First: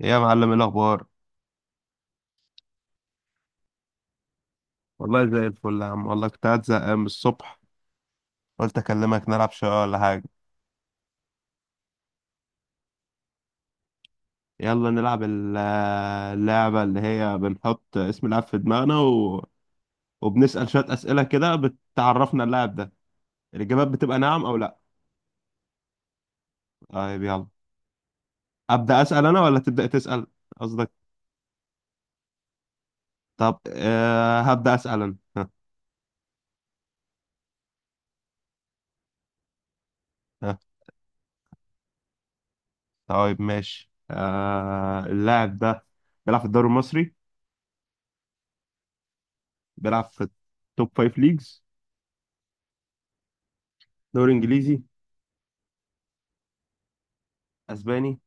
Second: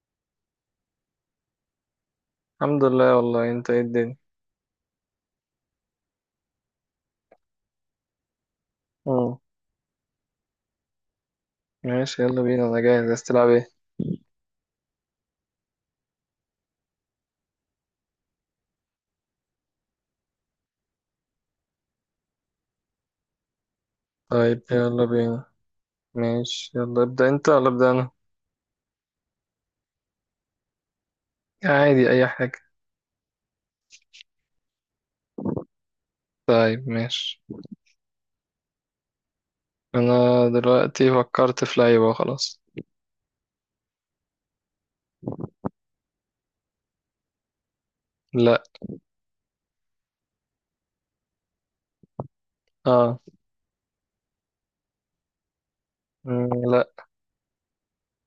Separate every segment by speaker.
Speaker 1: ايه يا معلم، ايه الاخبار؟
Speaker 2: الحمد لله، والله انت ايه الدنيا؟
Speaker 1: والله زي الفل يا عم، والله كنت قاعد زهقان من الصبح. قلت اكلمك
Speaker 2: اه،
Speaker 1: نلعب شويه ولا حاجه.
Speaker 2: ماشي، يلا بينا، انا جاهز، عايز تلعب ايه؟
Speaker 1: يلا نلعب اللعبه اللي هي بنحط اسم اللاعب في دماغنا وبنسال شويه اسئله كده بتعرفنا اللاعب ده. الاجابات بتبقى نعم او
Speaker 2: طيب،
Speaker 1: لا.
Speaker 2: يلا بينا. ماشي، يلا،
Speaker 1: طيب
Speaker 2: ابدأ
Speaker 1: يلا،
Speaker 2: انت ولا ابدأ انا؟
Speaker 1: ابدا اسال انا ولا تبدا تسال، قصدك.
Speaker 2: عادي، اي حاجة.
Speaker 1: طب هبدا اسال انا، ها،
Speaker 2: طيب، ماشي. انا
Speaker 1: ها.
Speaker 2: دلوقتي فكرت في لعيبة، خلاص.
Speaker 1: طيب ماشي. اللاعب ده بيلعب في الدوري المصري؟
Speaker 2: لا.
Speaker 1: بيلعب في التوب فايف ليجز؟
Speaker 2: اه.
Speaker 1: دوري انجليزي؟
Speaker 2: مم، لا.
Speaker 1: اسباني؟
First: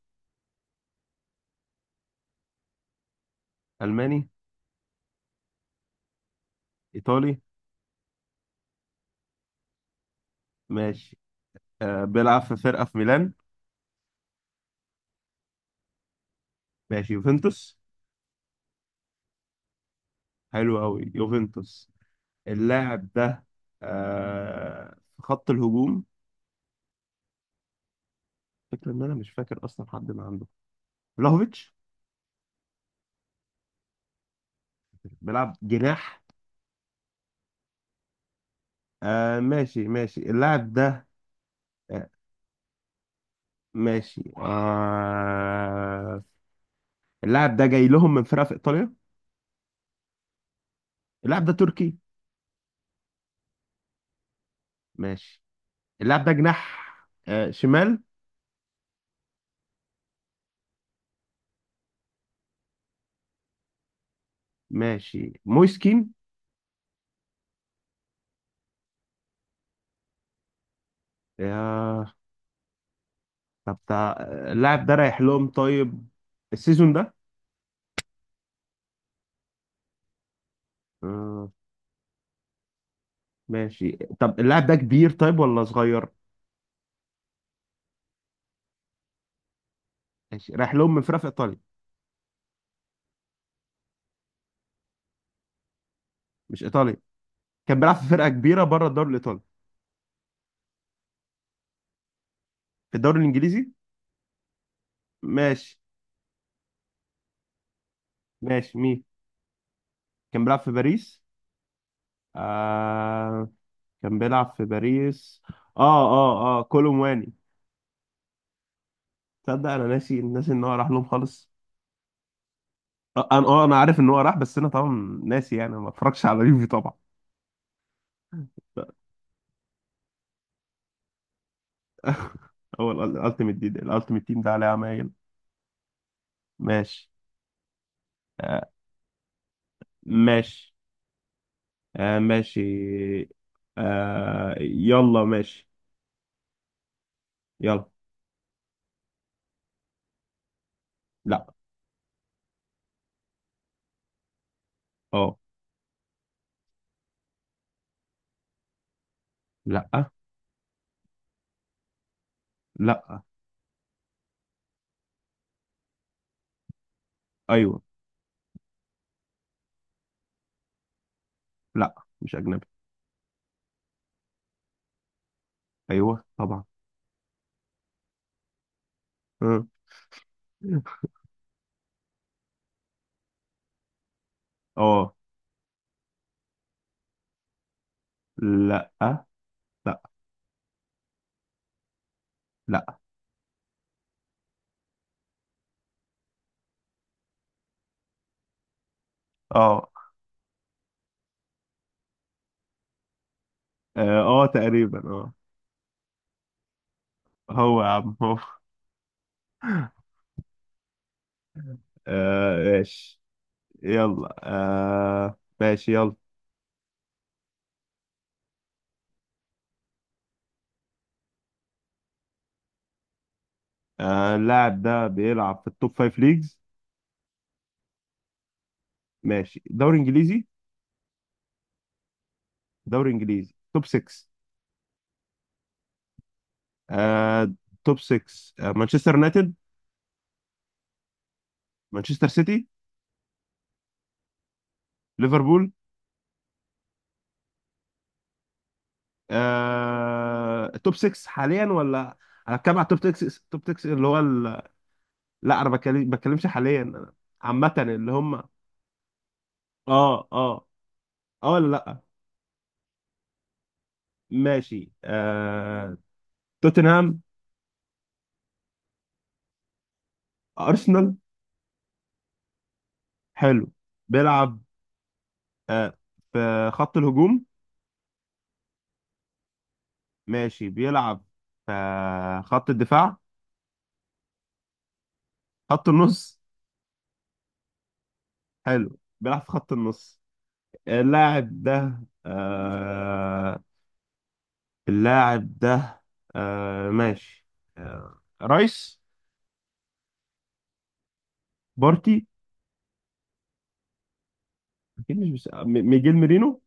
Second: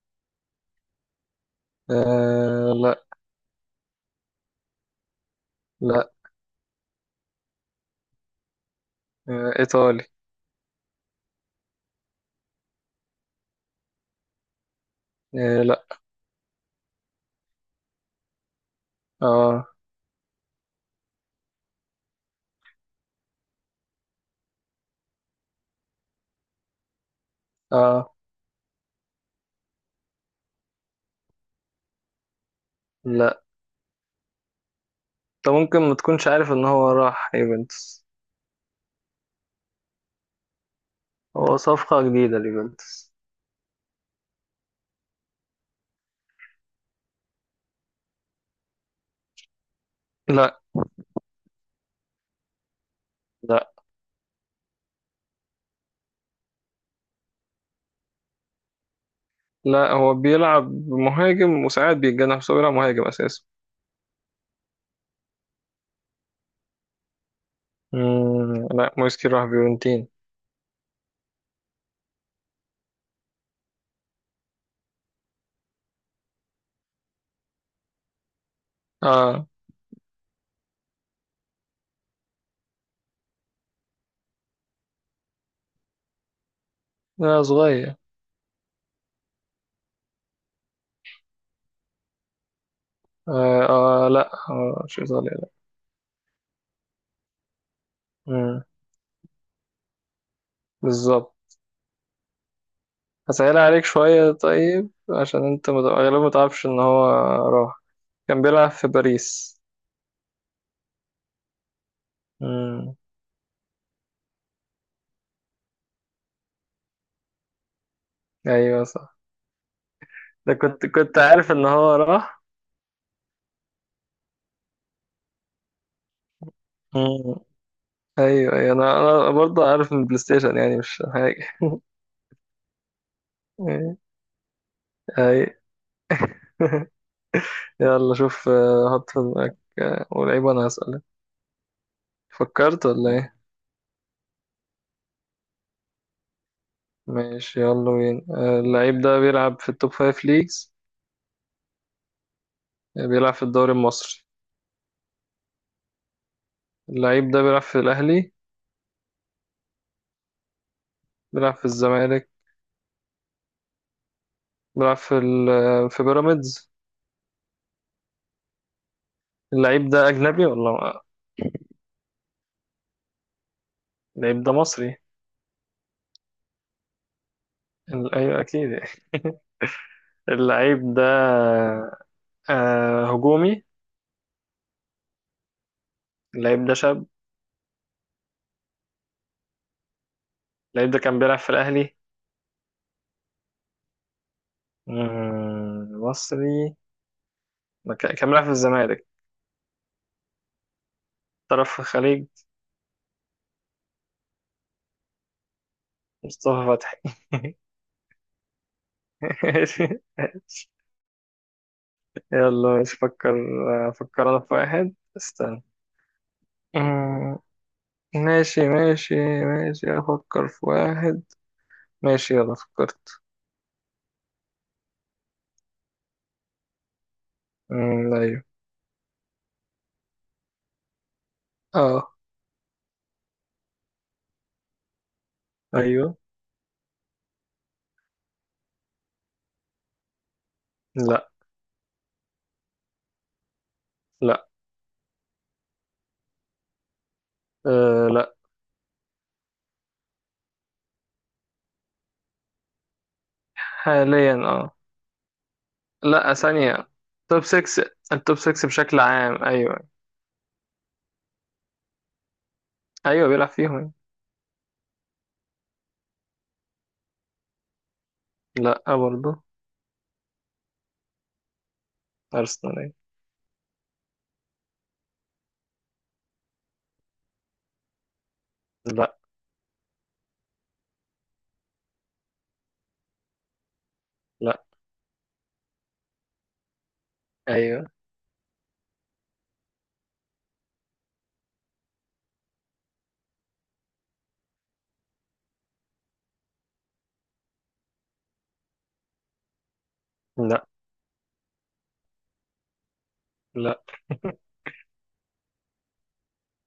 Speaker 2: آه. لا.
Speaker 1: الماني؟
Speaker 2: لا.
Speaker 1: ايطالي؟
Speaker 2: آه. ايطالي.
Speaker 1: ماشي. بيلعب في فرقه في ميلان؟
Speaker 2: آه. لا.
Speaker 1: ماشي، يوفنتوس؟
Speaker 2: اه،
Speaker 1: حلو قوي يوفنتوس. اللاعب ده في خط الهجوم؟
Speaker 2: اه،
Speaker 1: فكرة ان انا مش فاكر اصلا حد ما عنده. فلاهوفيتش؟
Speaker 2: لا.
Speaker 1: بيلعب
Speaker 2: انت ممكن ما
Speaker 1: جناح؟
Speaker 2: تكونش عارف ان هو راح يوفنتوس.
Speaker 1: آه، ماشي ماشي، اللاعب ده.
Speaker 2: هو صفقة
Speaker 1: آه
Speaker 2: جديدة ليوفنتوس.
Speaker 1: ماشي آه. اللاعب ده جاي لهم من فرقه في ايطاليا؟
Speaker 2: لا.
Speaker 1: اللاعب ده تركي؟
Speaker 2: لا،
Speaker 1: ماشي. اللاعب ده جناح؟ آه، شمال؟
Speaker 2: لا، هو بيلعب مهاجم وساعات بيتجنح، بس هو بيلعب مهاجم اساسا.
Speaker 1: ماشي، مويسكين؟
Speaker 2: مم. لا، مويس راح فيورنتين.
Speaker 1: يا، طب اللاعب ده رايح لهم طيب؟ السيزون ده؟
Speaker 2: اه.
Speaker 1: آه. ماشي. طب اللاعب ده كبير طيب ولا صغير؟
Speaker 2: لا، صغير.
Speaker 1: ماشي، رايح لهم من فرقة في ايطاليا؟
Speaker 2: آه, اه، لا، آه مش ايطاليا، لا.
Speaker 1: مش ايطاليا؟ كان بيلعب في فرقة
Speaker 2: مم.
Speaker 1: كبيرة بره الدوري الايطالي.
Speaker 2: بالظبط.
Speaker 1: في الدوري
Speaker 2: هسهل
Speaker 1: الانجليزي؟
Speaker 2: عليك شوية، طيب عشان انت
Speaker 1: ماشي.
Speaker 2: غالبا ما تعرفش ان هو راح. كان بيلعب
Speaker 1: ماشي،
Speaker 2: في
Speaker 1: مين؟
Speaker 2: باريس.
Speaker 1: كان بيلعب في باريس؟
Speaker 2: مم.
Speaker 1: آه. كان بيلعب في باريس. اه، اه، اه، كولومواني!
Speaker 2: ايوه صح.
Speaker 1: تصدق انا ناسي ناسي
Speaker 2: ده
Speaker 1: ان هو
Speaker 2: كنت
Speaker 1: راح لهم
Speaker 2: كنت
Speaker 1: خالص.
Speaker 2: عارف ان هو راح.
Speaker 1: آه، انا عارف ان هو راح، بس انا طبعا ناسي يعني ما اتفرجش على اليوفي طبعا.
Speaker 2: مم. ايوه، ايوه، انا برضه عارف من البلاي ستيشن، يعني مش حاجة.
Speaker 1: هو الالتيميت، دي الالتيميت تيم ده عليه عمايل.
Speaker 2: ايوه.
Speaker 1: ماشي.
Speaker 2: يلا شوف،
Speaker 1: آه،
Speaker 2: حط في دماغك ولعيب وأنا
Speaker 1: ماشي،
Speaker 2: هسألك.
Speaker 1: آه. ماشي.
Speaker 2: فكرت ولا إيه؟
Speaker 1: آه، يلا ماشي.
Speaker 2: ماشي
Speaker 1: يلا.
Speaker 2: يلا بينا، اللعيب ده بيلعب في التوب فايف ليجز؟
Speaker 1: لا.
Speaker 2: بيلعب في الدوري المصري؟
Speaker 1: اه.
Speaker 2: اللعيب ده بيلعب في الأهلي؟
Speaker 1: لا.
Speaker 2: بيلعب في الزمالك؟
Speaker 1: لا.
Speaker 2: بيلعب في ال آه، في بيراميدز؟
Speaker 1: ايوه.
Speaker 2: اللعيب ده أجنبي ولا؟
Speaker 1: لا. مش اجنبي.
Speaker 2: اللعيب ده مصري؟
Speaker 1: ايوه طبعا.
Speaker 2: أيوة، أكيد.
Speaker 1: اه.
Speaker 2: اللعيب ده هجومي؟
Speaker 1: آه.
Speaker 2: اللعيب ده شاب؟
Speaker 1: لا. لا.
Speaker 2: اللعيب ده كان بيلعب في الأهلي؟
Speaker 1: لا
Speaker 2: مصري، ما كان بيلعب في الزمالك.
Speaker 1: اه.
Speaker 2: طرف الخليج.
Speaker 1: اه. آه، تقريبا اه.
Speaker 2: مصطفى فتحي.
Speaker 1: هو يا عم، هو!
Speaker 2: ماشي ماشي.
Speaker 1: آه
Speaker 2: يلا مش
Speaker 1: ماشي
Speaker 2: فكر، فكر
Speaker 1: يلا.
Speaker 2: انا في واحد،
Speaker 1: آه
Speaker 2: استنى.
Speaker 1: ماشي يلا.
Speaker 2: أمم، ماشي، ماشي. ماشي افكر في واحد. ماشي، يلا فكرت.
Speaker 1: آه، اللاعب ده بيلعب في التوب فايف ليجز؟
Speaker 2: ايوه.
Speaker 1: ماشي، دوري انجليزي؟
Speaker 2: اه.
Speaker 1: دوري انجليزي، توب 6؟
Speaker 2: ايوه.
Speaker 1: آه. توب 6. مانشستر يونايتد؟
Speaker 2: لا،
Speaker 1: مانشستر سيتي؟
Speaker 2: لا،
Speaker 1: ليفربول؟
Speaker 2: أه، لا.
Speaker 1: توب 6 حاليا ولا؟ انا بتكلم على التوب 6، توب 6 اللي هو
Speaker 2: حاليا، اه.
Speaker 1: لا، انا
Speaker 2: لا،
Speaker 1: بتكلمش حاليا
Speaker 2: ثانية.
Speaker 1: أنا.
Speaker 2: توب
Speaker 1: عامة
Speaker 2: 6.
Speaker 1: اللي هم
Speaker 2: التوب
Speaker 1: اه
Speaker 2: 6 بشكل عام، ايوه.
Speaker 1: اه. اه ولا لا؟
Speaker 2: ايوه، بيلعب فيهم.
Speaker 1: ماشي، آه. توتنهام؟
Speaker 2: لا برضه.
Speaker 1: ارسنال؟
Speaker 2: ارسنال، أيوة.
Speaker 1: حلو. بيلعب آه في خط الهجوم؟
Speaker 2: لا.
Speaker 1: ماشي، بيلعب في خط الدفاع؟
Speaker 2: لا،
Speaker 1: خط النص؟
Speaker 2: ايوه،
Speaker 1: حلو، بيلعب في خط النص. اللاعب ده آه اللاعب ده، آه ماشي آه رايس؟
Speaker 2: لا،
Speaker 1: بارتي؟
Speaker 2: لا.
Speaker 1: اكيد مش، ميجيل ميرينو!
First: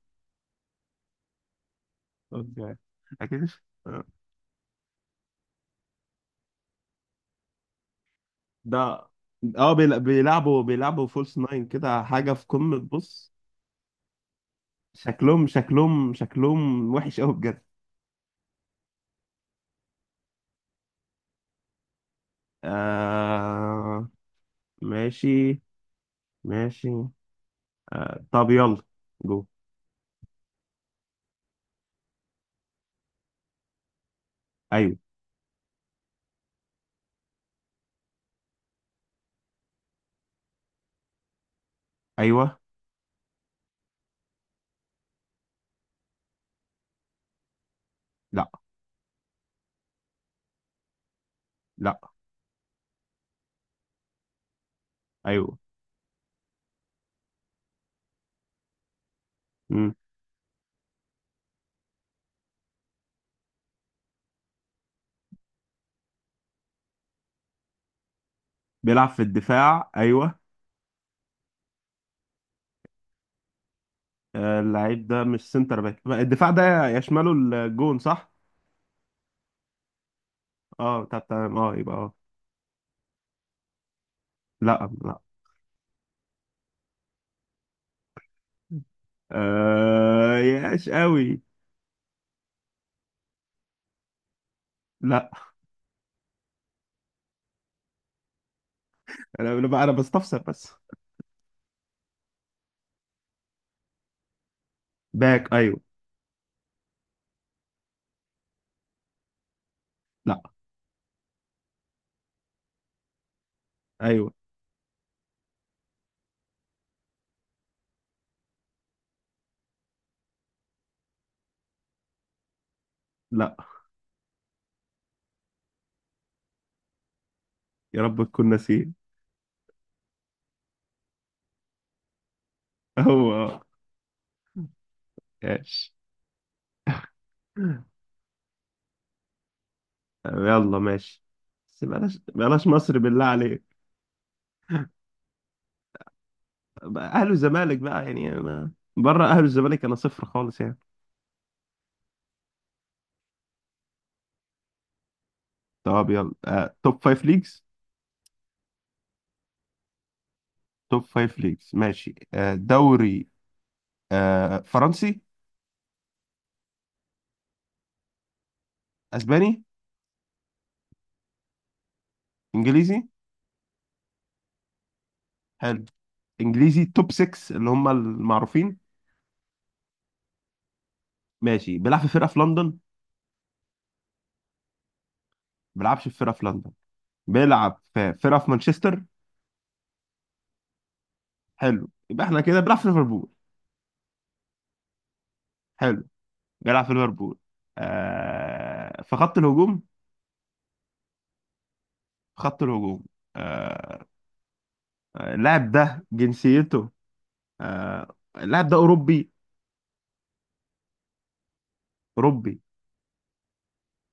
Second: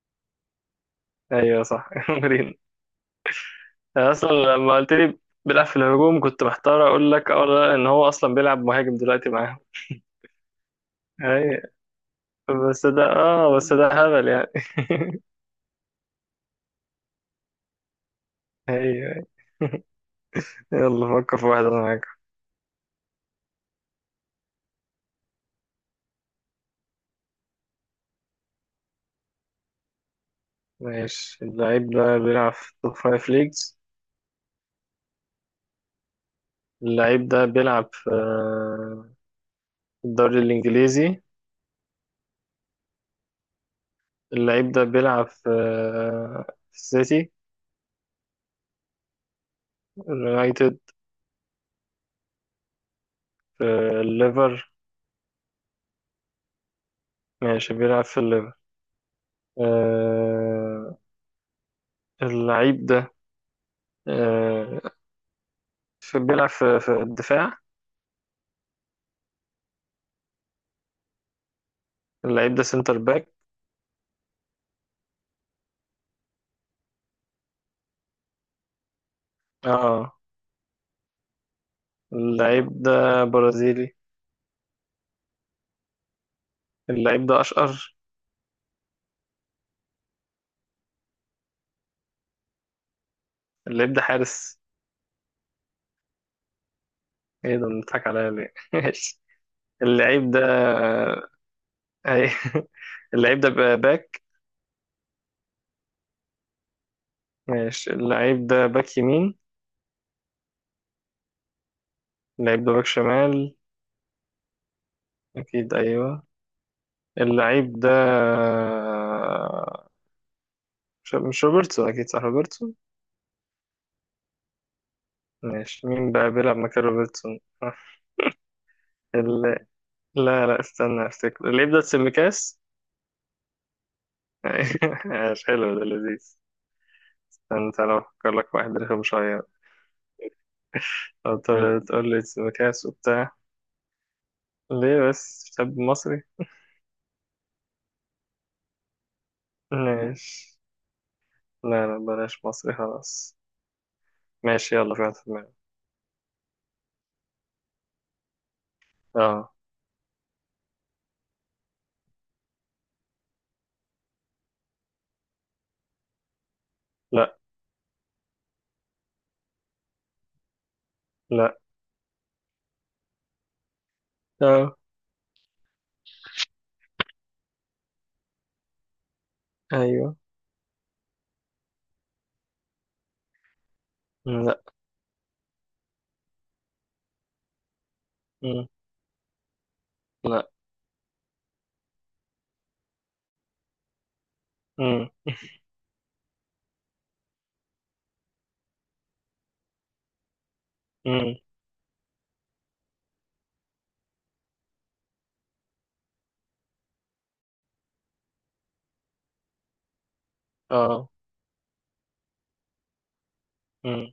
Speaker 2: ايوه صح.
Speaker 1: أوكي. اكيد مش. آه.
Speaker 2: انا اصلا لما قلت لي بيلعب في الهجوم، كنت محتار اقول لك اه ولا لا، ان هو اصلا بيلعب مهاجم
Speaker 1: ده،
Speaker 2: دلوقتي معاهم.
Speaker 1: اه، بيلعبوا فولس
Speaker 2: اي،
Speaker 1: ناين كده حاجه في قمه، بص.
Speaker 2: بس ده هبل يعني.
Speaker 1: شكلهم شكلهم شكلهم وحش قوي بجد!
Speaker 2: ايوه. يلا فكر في واحد، انا معاك.
Speaker 1: آه ماشي ماشي. آه، طب يلا، جو.
Speaker 2: ماشي، اللعيب ده بيلعب في توب فايف ليجز؟
Speaker 1: ايوه.
Speaker 2: اللعيب ده بيلعب في الدوري الانجليزي؟
Speaker 1: ايوه.
Speaker 2: اللعيب ده بيلعب في السيتي؟
Speaker 1: لا.
Speaker 2: اليونايتد؟
Speaker 1: لا.
Speaker 2: في الليفر؟
Speaker 1: ايوه.
Speaker 2: ماشي، بيلعب في الليفر.
Speaker 1: مم.
Speaker 2: آه، اللعيب ده آه، في بيلعب في الدفاع.
Speaker 1: بيلعب في الدفاع، ايوه.
Speaker 2: اللعيب ده سنتر باك؟
Speaker 1: آه، اللعيب ده مش سنتر باك، الدفاع ده يشمله الجون صح؟
Speaker 2: اه.
Speaker 1: اه، طب تمام، اه يبقى اه.
Speaker 2: اللعيب ده برازيلي؟
Speaker 1: لا. لا.
Speaker 2: اللعيب ده اشقر؟
Speaker 1: آه، ياش قوي.
Speaker 2: اللعيب ده حارس؟
Speaker 1: لا.
Speaker 2: ايه ده؟ بنضحك عليا ليه؟ ماشي.
Speaker 1: أنا بقى انا
Speaker 2: اللعيب ده،
Speaker 1: بستفسر بس.
Speaker 2: اي. اللعيب ده بقى باك؟
Speaker 1: باك، ايوه.
Speaker 2: ماشي، اللعيب ده باك يمين؟
Speaker 1: لا.
Speaker 2: اللعيب ده باك شمال؟
Speaker 1: ايوه.
Speaker 2: اكيد، ايوه. اللعيب ده مش روبرتسون، اكيد صح، روبرتسون؟
Speaker 1: لا.
Speaker 2: ماشي، مين بقى بيلعب مكان روبرتسون؟
Speaker 1: يا رب تكون ناسيه!
Speaker 2: ال- لا، لا، استنى، افتكر اللعيب ده سيميكاس.
Speaker 1: هو اه.
Speaker 2: ماشي، حلو، ده
Speaker 1: ياش.
Speaker 2: لذيذ. استنى تعالى أفكر لك واحد رخم شوية.
Speaker 1: يلا ماشي.
Speaker 2: مم.
Speaker 1: بس
Speaker 2: تقول
Speaker 1: بلاش
Speaker 2: لي
Speaker 1: بلاش
Speaker 2: مكاس
Speaker 1: مصر بالله
Speaker 2: وبتاع.
Speaker 1: عليك!
Speaker 2: ليه بس؟ شاب مصري.
Speaker 1: بقى اهلي والزمالك بقى يعني انا بره اهلي والزمالك انا صفر
Speaker 2: ماشي.
Speaker 1: خالص يعني.
Speaker 2: لا، لا، بلاش مصري، خلاص. ماشي، يلا، في واحد في دماغي.
Speaker 1: طب يلا. آه، توب فايف ليجز؟
Speaker 2: اه.
Speaker 1: توب فايف ليجز، ماشي. آه، دوري. آه، فرنسي؟
Speaker 2: لا،
Speaker 1: اسباني؟
Speaker 2: لا،
Speaker 1: انجليزي؟
Speaker 2: اه،
Speaker 1: حلو. انجليزي توب 6 اللي هم المعروفين؟
Speaker 2: ايوه.
Speaker 1: ماشي، بيلعب في فرقه في لندن، ما
Speaker 2: مم، لا.
Speaker 1: بيلعبش في فرقه في لندن؟ بيلعب في فرقه في
Speaker 2: مم،
Speaker 1: مانشستر؟
Speaker 2: لا.
Speaker 1: حلو، يبقى احنا كده بيلعب في ليفربول.
Speaker 2: مم،
Speaker 1: حلو. بيلعب في ليفربول. في خط الهجوم؟
Speaker 2: مم،
Speaker 1: في خط الهجوم. آه اللاعب ده جنسيته. اللاعب ده اوروبي؟
Speaker 2: اه،
Speaker 1: اوروبي.
Speaker 2: مم،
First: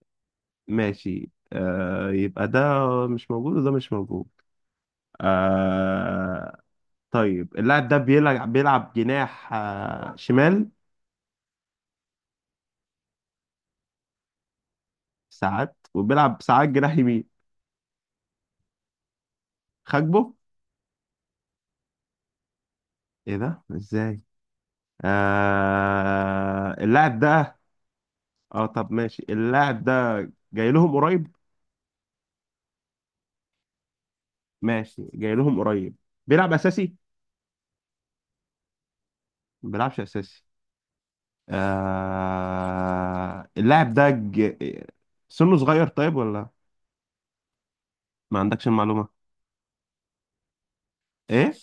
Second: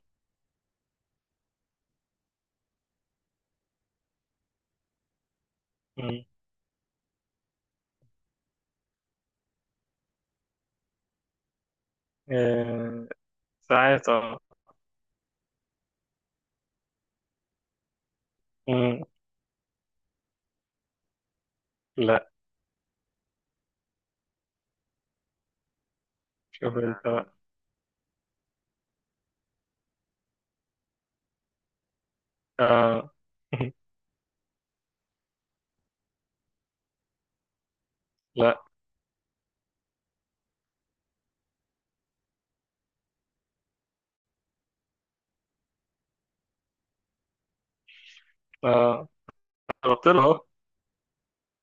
Speaker 1: ماشي، آه يبقى ده مش موجود وده مش موجود.
Speaker 2: مم.
Speaker 1: آه. طيب، اللاعب ده بيلعب جناح آه، شمال؟
Speaker 2: آه، ساعات، اه.
Speaker 1: ساعات وبيلعب ساعات جناح يمين؟
Speaker 2: مم،
Speaker 1: خاكبو؟
Speaker 2: لا.
Speaker 1: ايه ده؟ ازاي؟
Speaker 2: شوف انت
Speaker 1: اللاعب
Speaker 2: بقى.
Speaker 1: ده. اه طب ماشي، اللاعب ده جاي لهم قريب؟
Speaker 2: اه.
Speaker 1: ماشي، جاي لهم قريب. بيلعب اساسي؟
Speaker 2: لا،
Speaker 1: ما بيلعبش اساسي. اللاعب ده سنه صغير طيب ولا ما عندكش
Speaker 2: اه،
Speaker 1: المعلومة؟
Speaker 2: قربت له اهو.
Speaker 1: ايه؟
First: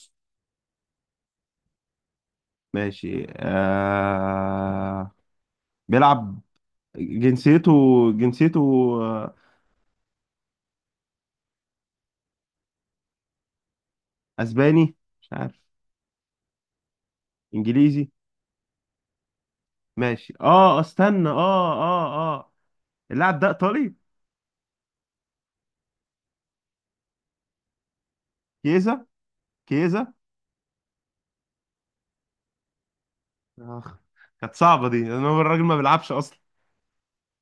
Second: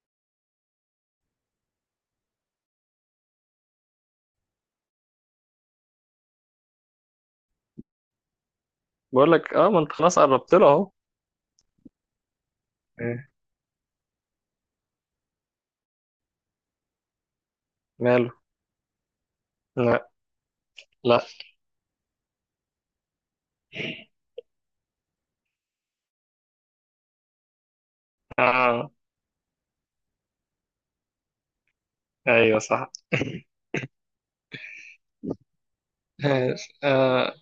Speaker 1: ماشي بيلعب. جنسيته. جنسيته.
Speaker 2: بقول
Speaker 1: آه،
Speaker 2: لك اه، ما انت خلاص قربت له اهو.
Speaker 1: اسباني؟ مش عارف. انجليزي؟
Speaker 2: ماله. لا،
Speaker 1: ماشي اه،
Speaker 2: لا.
Speaker 1: استنى، اه اه اه. اللاعب ده ايطالي؟
Speaker 2: آه.
Speaker 1: كيزا؟ كيزا!
Speaker 2: ايوه صح.
Speaker 1: اخ! كانت صعبة دي، لان هو الراجل ما بيلعبش اصلا.
Speaker 2: ماشي. آه.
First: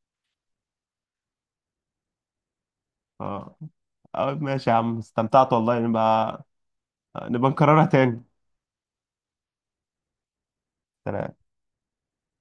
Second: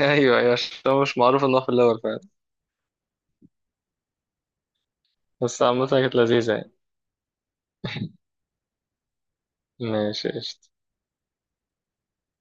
Speaker 2: ايوه، ايوه، عشان هو مش معروف انه في الاول فعلا.
Speaker 1: اه. آه، ماشي يا عم، استمتعت
Speaker 2: بس
Speaker 1: والله،
Speaker 2: عامة كانت
Speaker 1: نبقى
Speaker 2: لذيذة يعني.
Speaker 1: نبقى نكررها تاني.
Speaker 2: ماشي، قشطة.
Speaker 1: سلام.